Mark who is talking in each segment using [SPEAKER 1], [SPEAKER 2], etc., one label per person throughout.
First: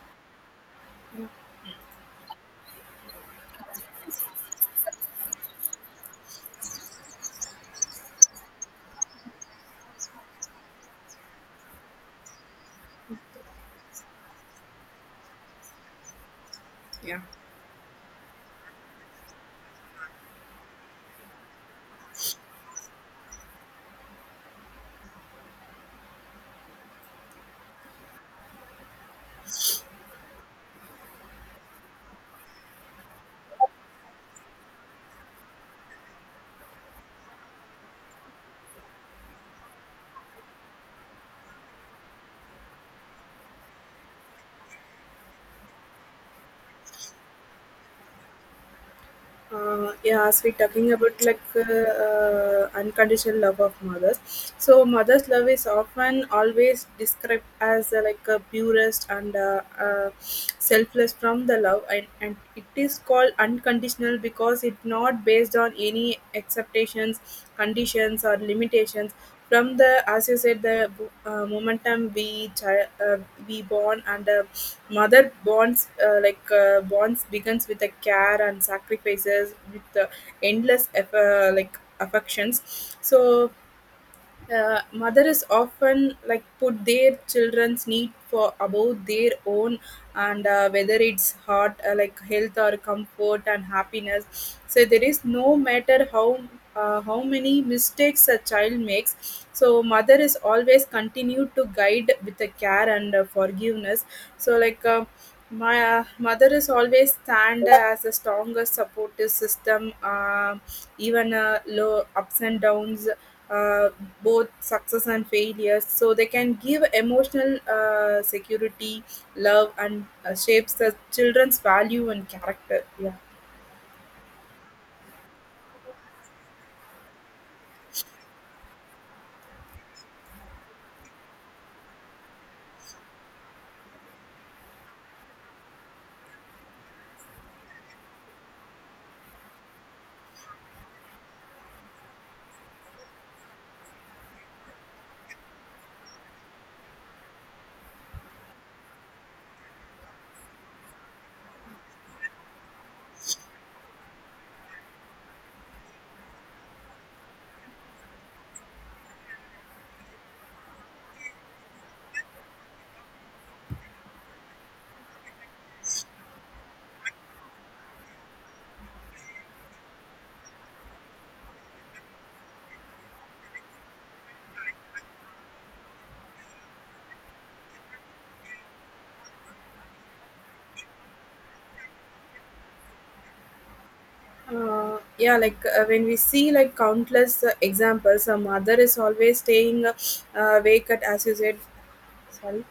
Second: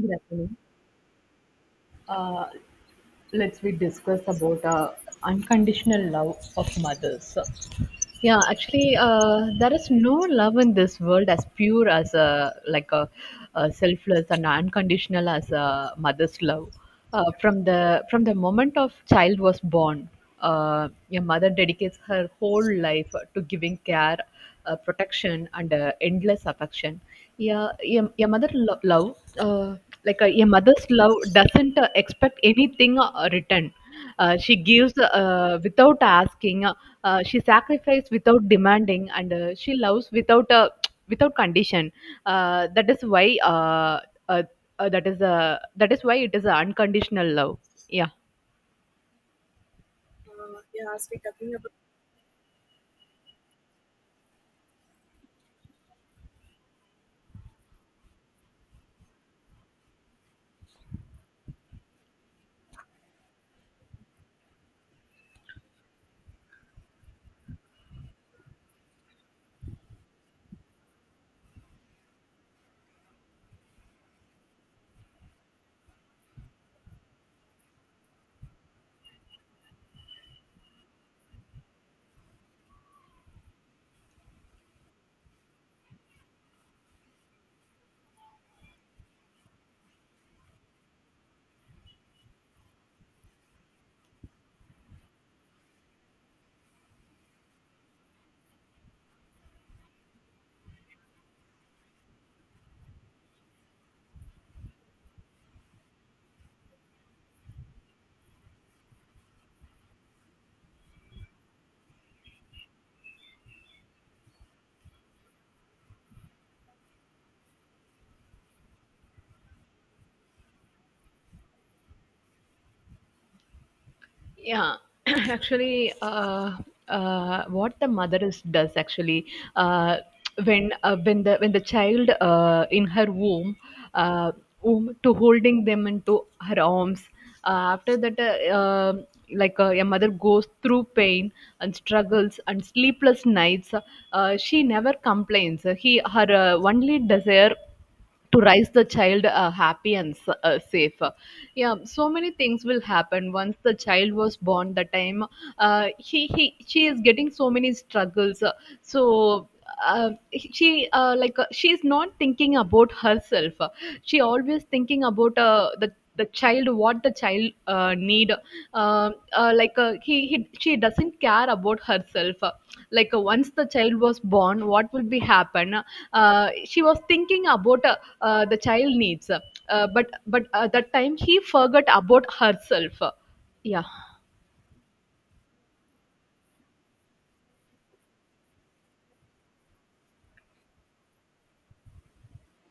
[SPEAKER 1] Good afternoon. Uh, let's we discuss about unconditional love of mothers. Yeah, actually, there is no love in this world as pure as a selfless and unconditional as a mother's love.
[SPEAKER 2] Yeah.
[SPEAKER 1] From the moment of child was born, your mother dedicates her whole life to giving care, protection, and endless affection. Yeah, your mother lo- love, like your mother's love, doesn't expect anything return. She gives without asking. She sacrifices without demanding, and she loves without without condition. That is why uh, that is That is why it is unconditional love. Yeah.
[SPEAKER 2] Yeah, as we talking about like unconditional love of mothers, so mother's love is often always described as like a purest and selfless from the love, and it is called unconditional because it's not based on any acceptations, conditions, or limitations. From the, as you said, the momentum we we born and mother bonds bonds begins with the care and sacrifices with the endless affections. So mother is often like put their children's need for above their own, and whether it's heart like health or comfort and happiness. So there is no matter how, how many mistakes a child makes, so mother is always continue to guide with the care and forgiveness. So my mother is always stand as a strongest supportive system, even low ups and downs, uh, both success and failures, so they can give emotional security, love and shapes the children's value and character, yeah.
[SPEAKER 1] Yeah, actually, what the mother is does actually, uh, when the child in her uh, womb to holding them into her arms. Uh, after that uh, um like uh, a mother goes through pain and struggles and sleepless nights. She never complains. He her only desire to raise the child happy and safe. Yeah, so many things will happen once the child was born. The time uh, he, he she is getting so many struggles. So uh, she is not thinking about herself. She always thinking about the child, what the child need. Uh, like he she doesn't care about herself, once the child was born. What will be happen? She was thinking about the child needs, but that time he forgot about herself. Yeah.
[SPEAKER 2] Uh, yeah like uh, when we see like countless examples, a mother is always staying awake at, as you said, sorry,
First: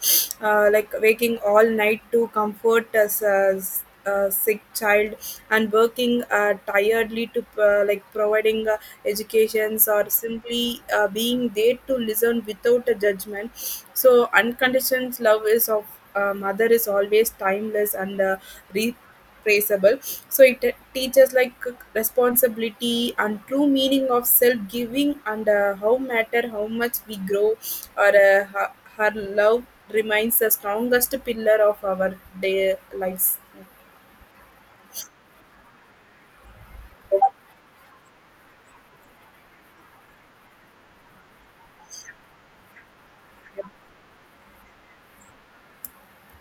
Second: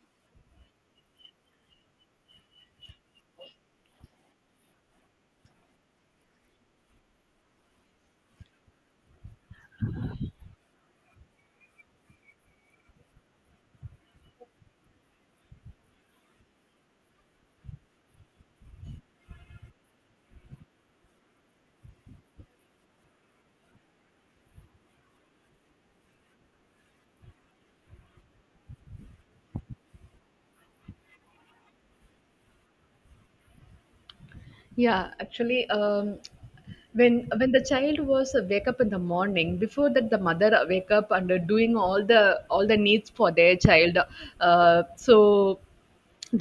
[SPEAKER 2] like waking all night to comfort a sick child, and working tiredly to providing educations, or simply being there to listen without a judgment. So unconditional love is of mother is always timeless and traceable. So it teaches like responsibility and true meaning of self giving, and how matter how much we grow, or her love remains the strongest pillar of our day lives.
[SPEAKER 1] Yeah, actually, when the child was wake up in the morning, before that the mother wake up and doing all the needs for their child. So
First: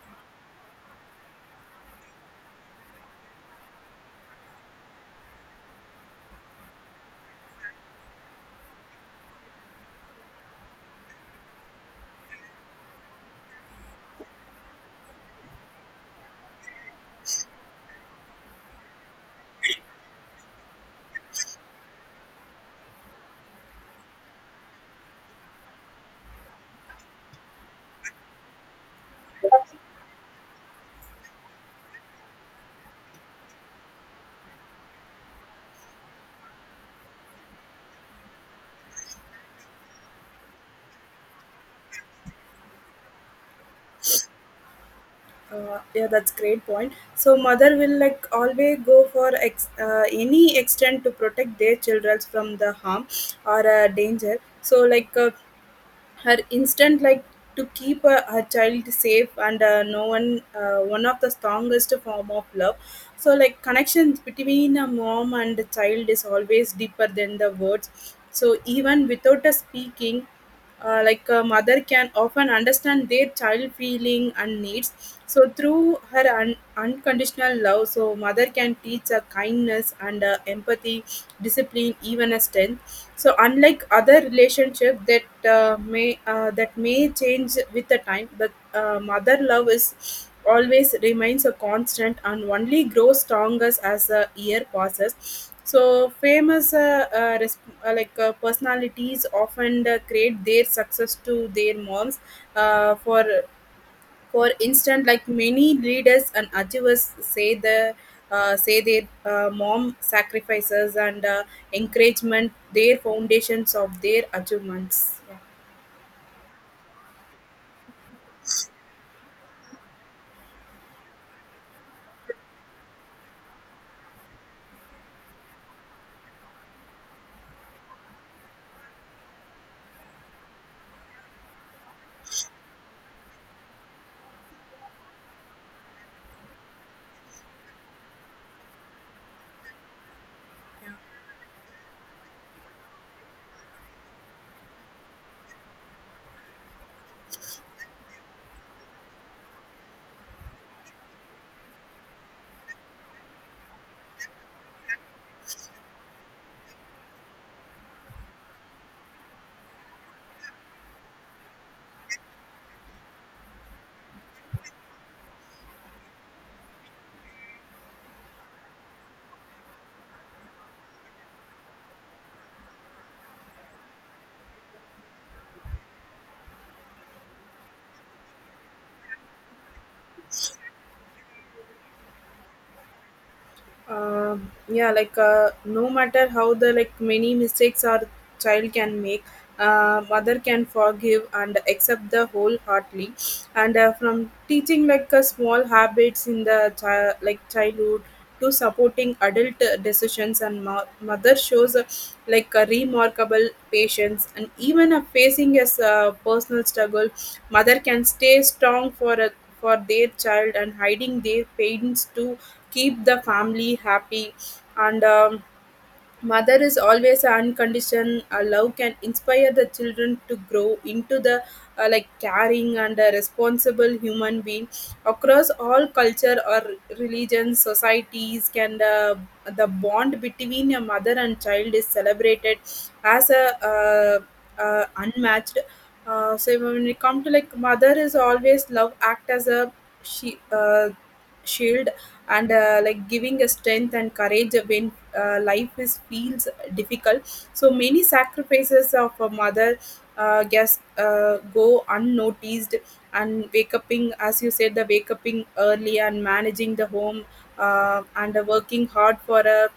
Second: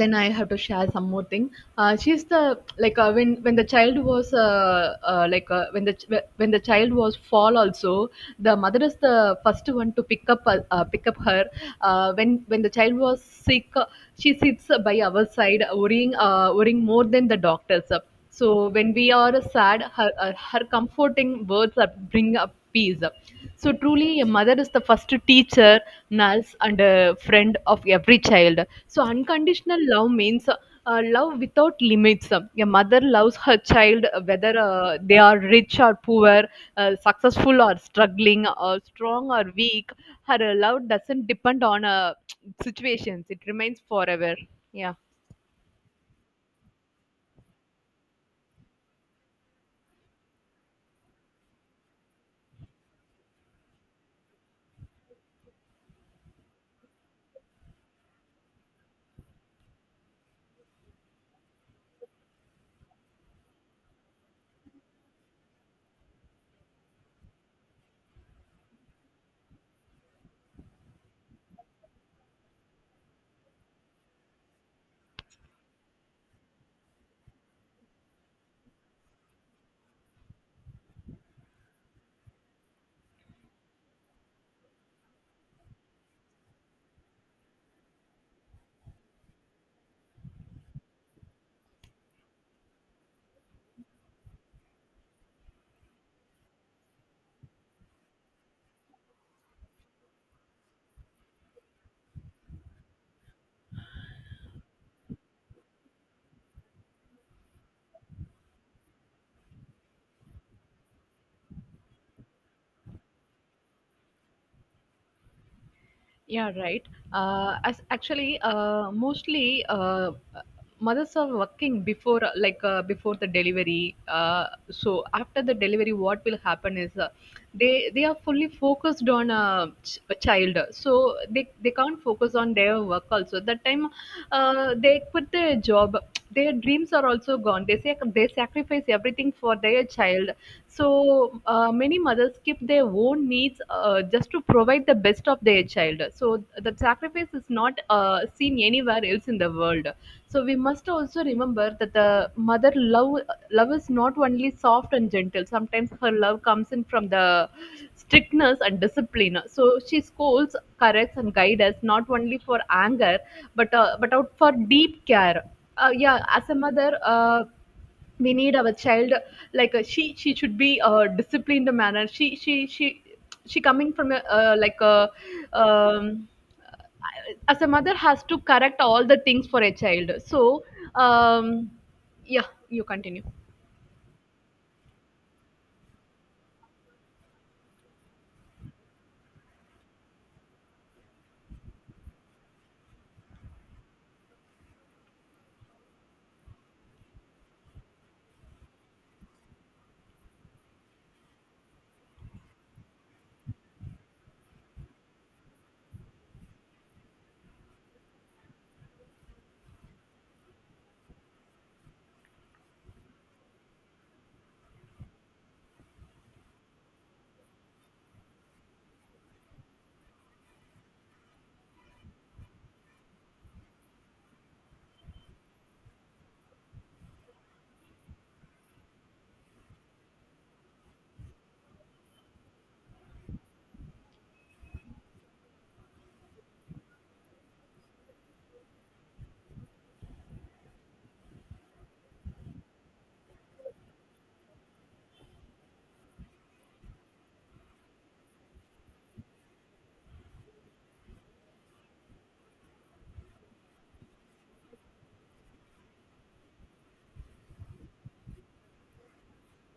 [SPEAKER 1] then I have to share some more thing. She's the, when the child was when the child was fall also, the mother is the first one to pick up her. When the child was sick, she sits by our side, worrying more than the doctors. So when we are sad, her comforting words are bring up peace. So truly a mother is the first teacher, nurse, and a friend of every child. So unconditional love means love without limits. A mother loves her child, whether they are rich or poor, successful or struggling, or strong or weak. Her love doesn't depend on situations. It remains forever. Yeah.
[SPEAKER 2] Yeah, that's great point. So mother will like always go for any extent to protect their children from the harm or danger. So her instinct like to keep her child safe, and no one one of the strongest form of love. So like connections between a mom and a child is always deeper than the words, so even without a speaking, a mother can often understand their child feeling and needs. So through her unconditional love, so mother can teach a kindness and a empathy, discipline, even a strength. So unlike other relationship that may that may change with the time, but mother love is always remains a constant, and only grows stronger as the year passes. So famous personalities often create their success to their moms. Uh, for for instance, like many leaders and achievers say the, say their mom sacrifices and encouragement their foundations of their achievements.
[SPEAKER 1] Yeah, right. Mostly, mothers are working before, before the delivery. So after the delivery, what will happen is, they are fully focused on a child. So they can't focus on their work also. That time, they quit their job. Their dreams are also gone. They say they sacrifice everything for their child. So many mothers skip their own needs, just to provide the best of their child. So the sacrifice is not seen anywhere else in the world. So we must also remember that the mother love is not only soft and gentle. Sometimes her love comes in from the strictness and discipline. So she scolds, corrects, and guides us not only for anger, but out for deep care. Yeah, as a mother, we need our child, she should be disciplined manner. She coming from a, um, as a mother has to correct all the things for a child. Um, yeah, you continue.
[SPEAKER 2] uh, yeah, no matter how the like many mistakes our child can make, mother can forgive and accept the wholeheartedly. And from teaching like small habits in the child like childhood to supporting adult decisions, and mother shows like a remarkable patience, and even facing as a personal struggle, mother can stay strong for a, for their child, and hiding their pains too, keep the family happy. And mother is always unconditioned love can inspire the children to grow into the caring and a responsible human being across all culture or religions, societies. Can the bond between a mother and child is celebrated as a unmatched. So when we come to like, mother is always love act as a, she shield, and giving a strength and courage when life is feels difficult. So many sacrifices of a mother guess go unnoticed, and wake uping, as you said, the wake uping early and managing the home, and working hard for a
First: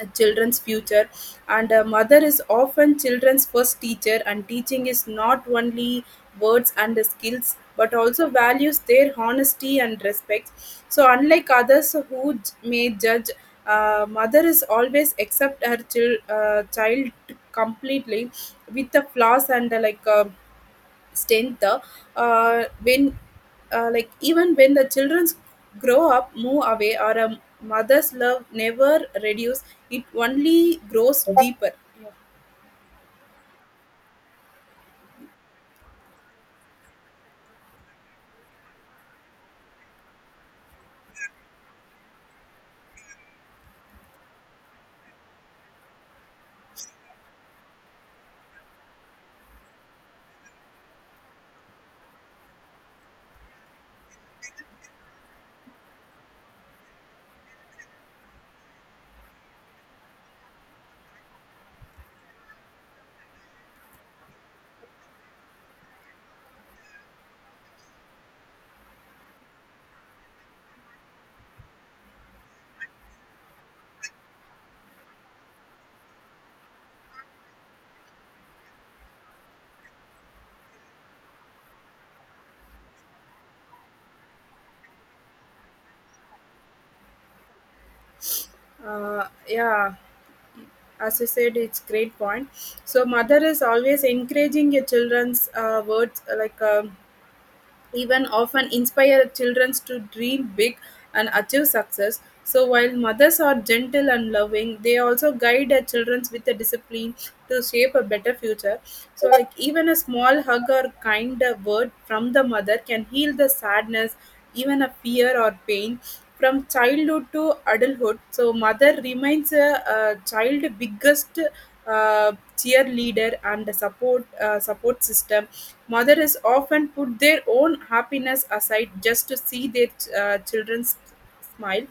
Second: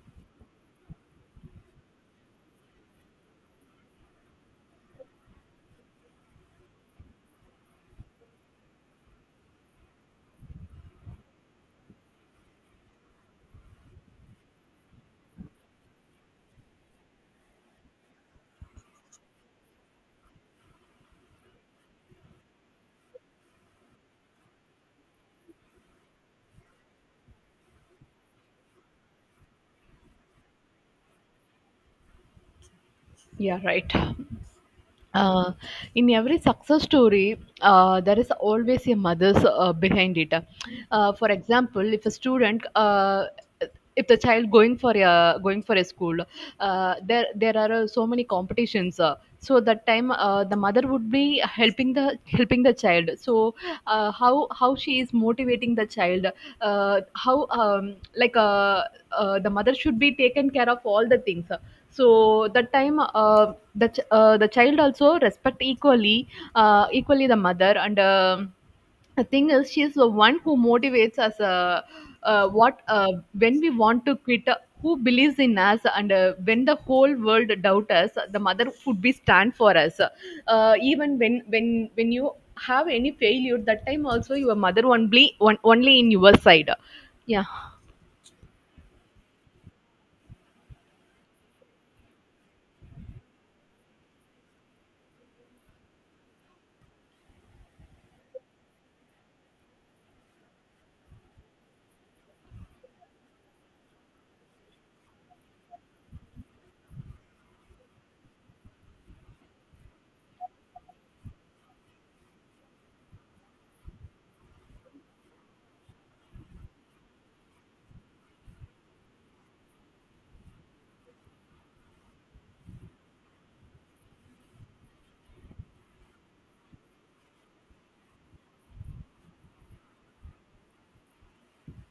[SPEAKER 2] a children's future. And a mother is often children's first teacher, and teaching is not only words and skills, but also values their honesty and respect. So unlike others who may judge, mother is always accept her child completely, with the flaws and extent the, when like even when the children grow up, move away or a, mother's love never reduce, it only grows deeper.
[SPEAKER 1] Yeah, right. Uh, in every success story, there is always a mother's behind it. For example, if a student, if the child going for a school, there are so many competitions. So that time, the mother would be helping the child. So how she is motivating the child? How like The mother should be taken care of all the things. So that time, the child also respect equally, the mother. And um the thing is she is the one who motivates us, what when we want to quit, who believes in us, and when the whole world doubt us, the mother would be stand for us, even when you have any failure, that time also your mother only only in your side. Yeah.
[SPEAKER 2] Yeah, as you said, it's great point. So mother is always encouraging your children's words like, even often inspire children to dream big and achieve success. So while mothers are gentle and loving, they also guide their children with a discipline to shape a better future. So like, even a small hug or kind word from the mother can heal the sadness, even a fear or pain. From childhood to adulthood, so mother remains a child biggest cheerleader and a support, support system. Mothers often put their own happiness aside just to see their children smile.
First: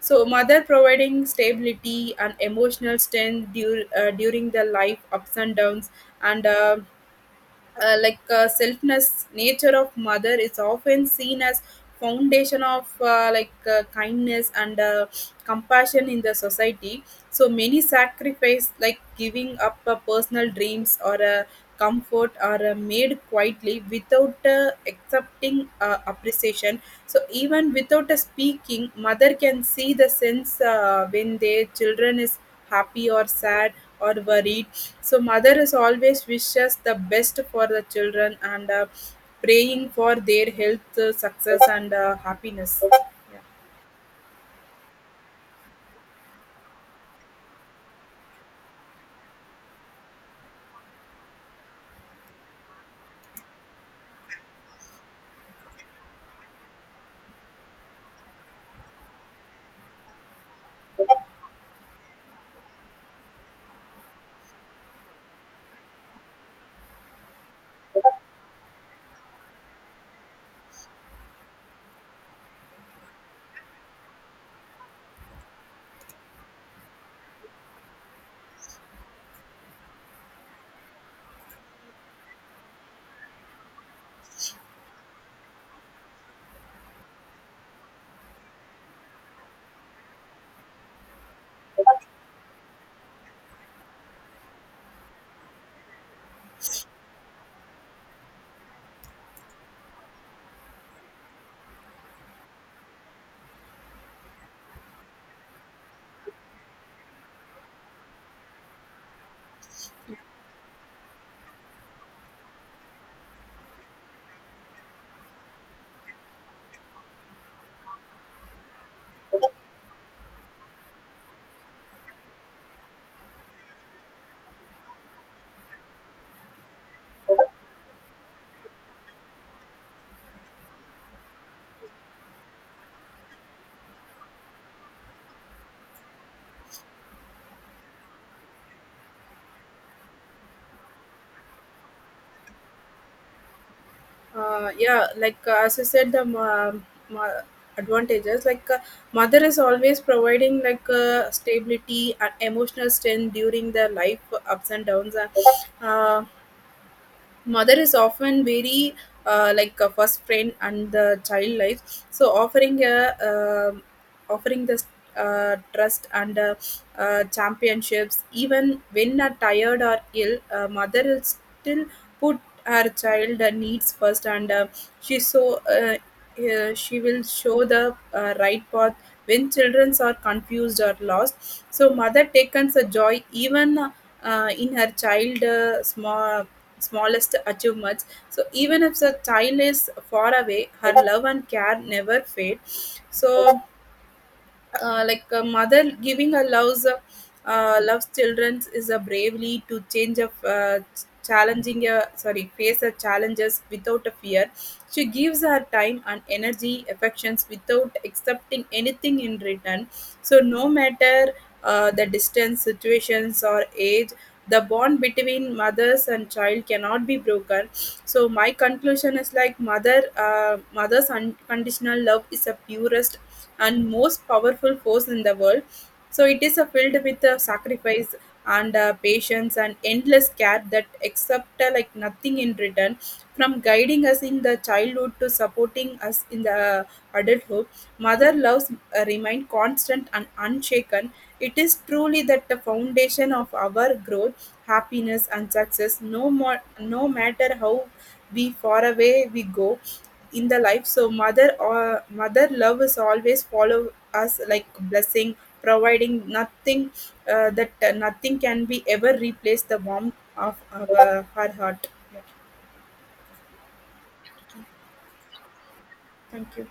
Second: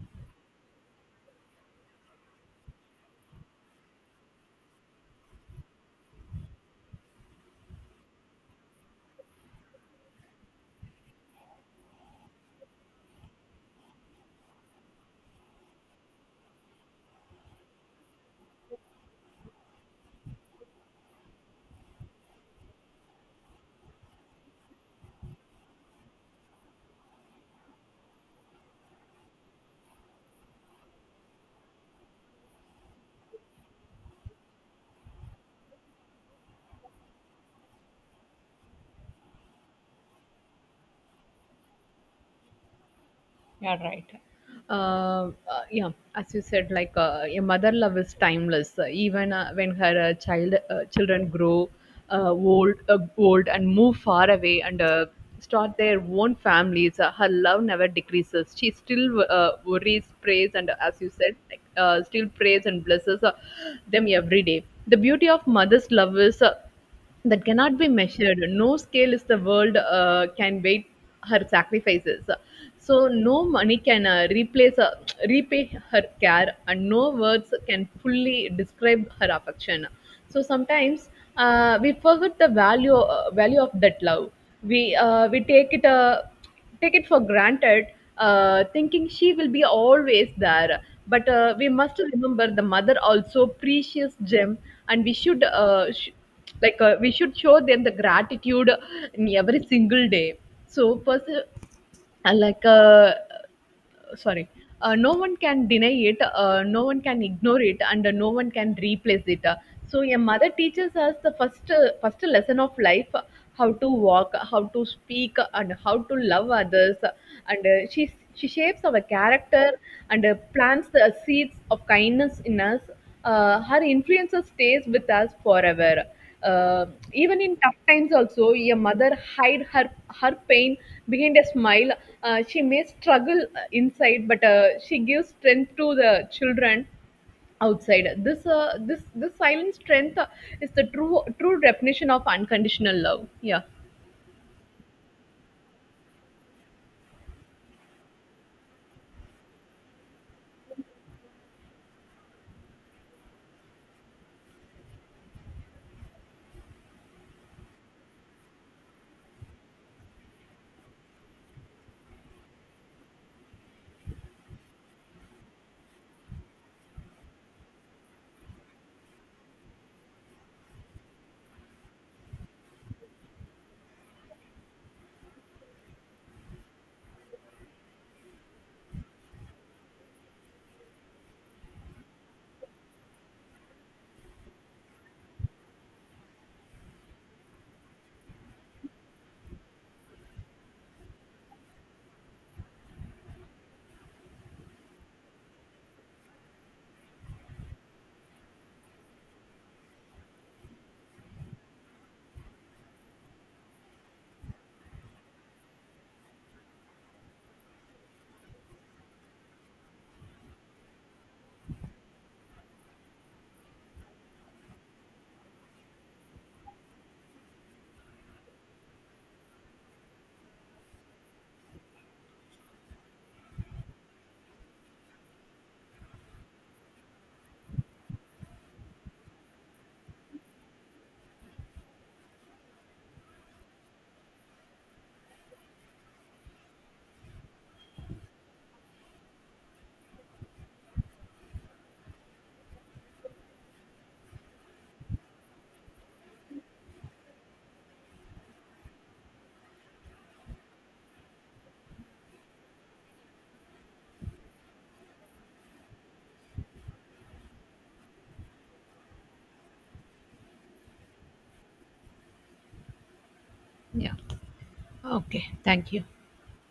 [SPEAKER 2] So mother providing stability and emotional strength during the life ups and downs, and selfness nature of mother is often seen as foundation of kindness and compassion in the society. So many sacrifice like giving up personal dreams or comfort are made quietly without accepting appreciation. So even without a speaking, mother can see the sense when their children is happy or sad or worried. So mother is always wishes the best for the children, and praying for their health, success, and happiness.
[SPEAKER 1] Yeah, right. uh, uh, yeah, as you said, a mother love is timeless. Even when her children grow old and move far away, and start their own families. Her love never decreases. She still worries, prays, and as you said, still prays and blesses them every day. The beauty of mother's love is, that cannot be measured. No scale is the world can wait her sacrifices. So no money can replace repay her care, and no words can fully describe her affection. So sometimes, we forget the value of that love. We take it, take it for granted, thinking she will be always there. But we must remember the mother also precious gem, and we should we should show them the gratitude in every single day. So, pers- like. Sorry No one can deny it, no one can ignore it, and no one can replace it. So a mother teaches us the first lesson of life, how to walk, how to speak, and how to love others. And she shapes our character, and plants the seeds of kindness in us. Her influence stays with us forever. uh, Even in tough times also, a mother hide her her pain behind a smile. She may struggle inside, but she gives strength to the children outside. This silent strength is the true definition of unconditional love. Yeah.
[SPEAKER 2] Yeah, as I said, the ma- advantages like mother is always providing like stability and emotional strength during the life ups and downs. Uh, Mother is often very like a first friend and the child life, so offering a, offering this trust and championships. Even when are tired or ill, mother will still put her child needs first, and she so uh, she will show the right path when children are confused or lost. So mother takes a joy even in her child small smallest achievements. So even if the child is far away, her love and care never fade. So a mother giving her loves loves children is a bravely to change of challenging a, sorry, face her challenges without a fear. She gives her time and energy affections without accepting anything in return. So no matter the distance, situations or age, the bond between mothers and child cannot be broken. So my conclusion is, like, mother's unconditional love is the purest and most powerful force in the world. So it is filled with sacrifice and patience and endless care that accept nothing in return. From guiding us in the childhood to supporting us in the adulthood, mother loves remain constant and unshaken. It is truly that the foundation of our growth, happiness and success. No more, no matter how we far away we go in the life. So mother, or mother love is always follow us like blessing, providing nothing, that nothing can be ever replace the warmth of our, her heart, yeah.
[SPEAKER 1] Yeah. Okay. Thank you.
[SPEAKER 2] Thank you.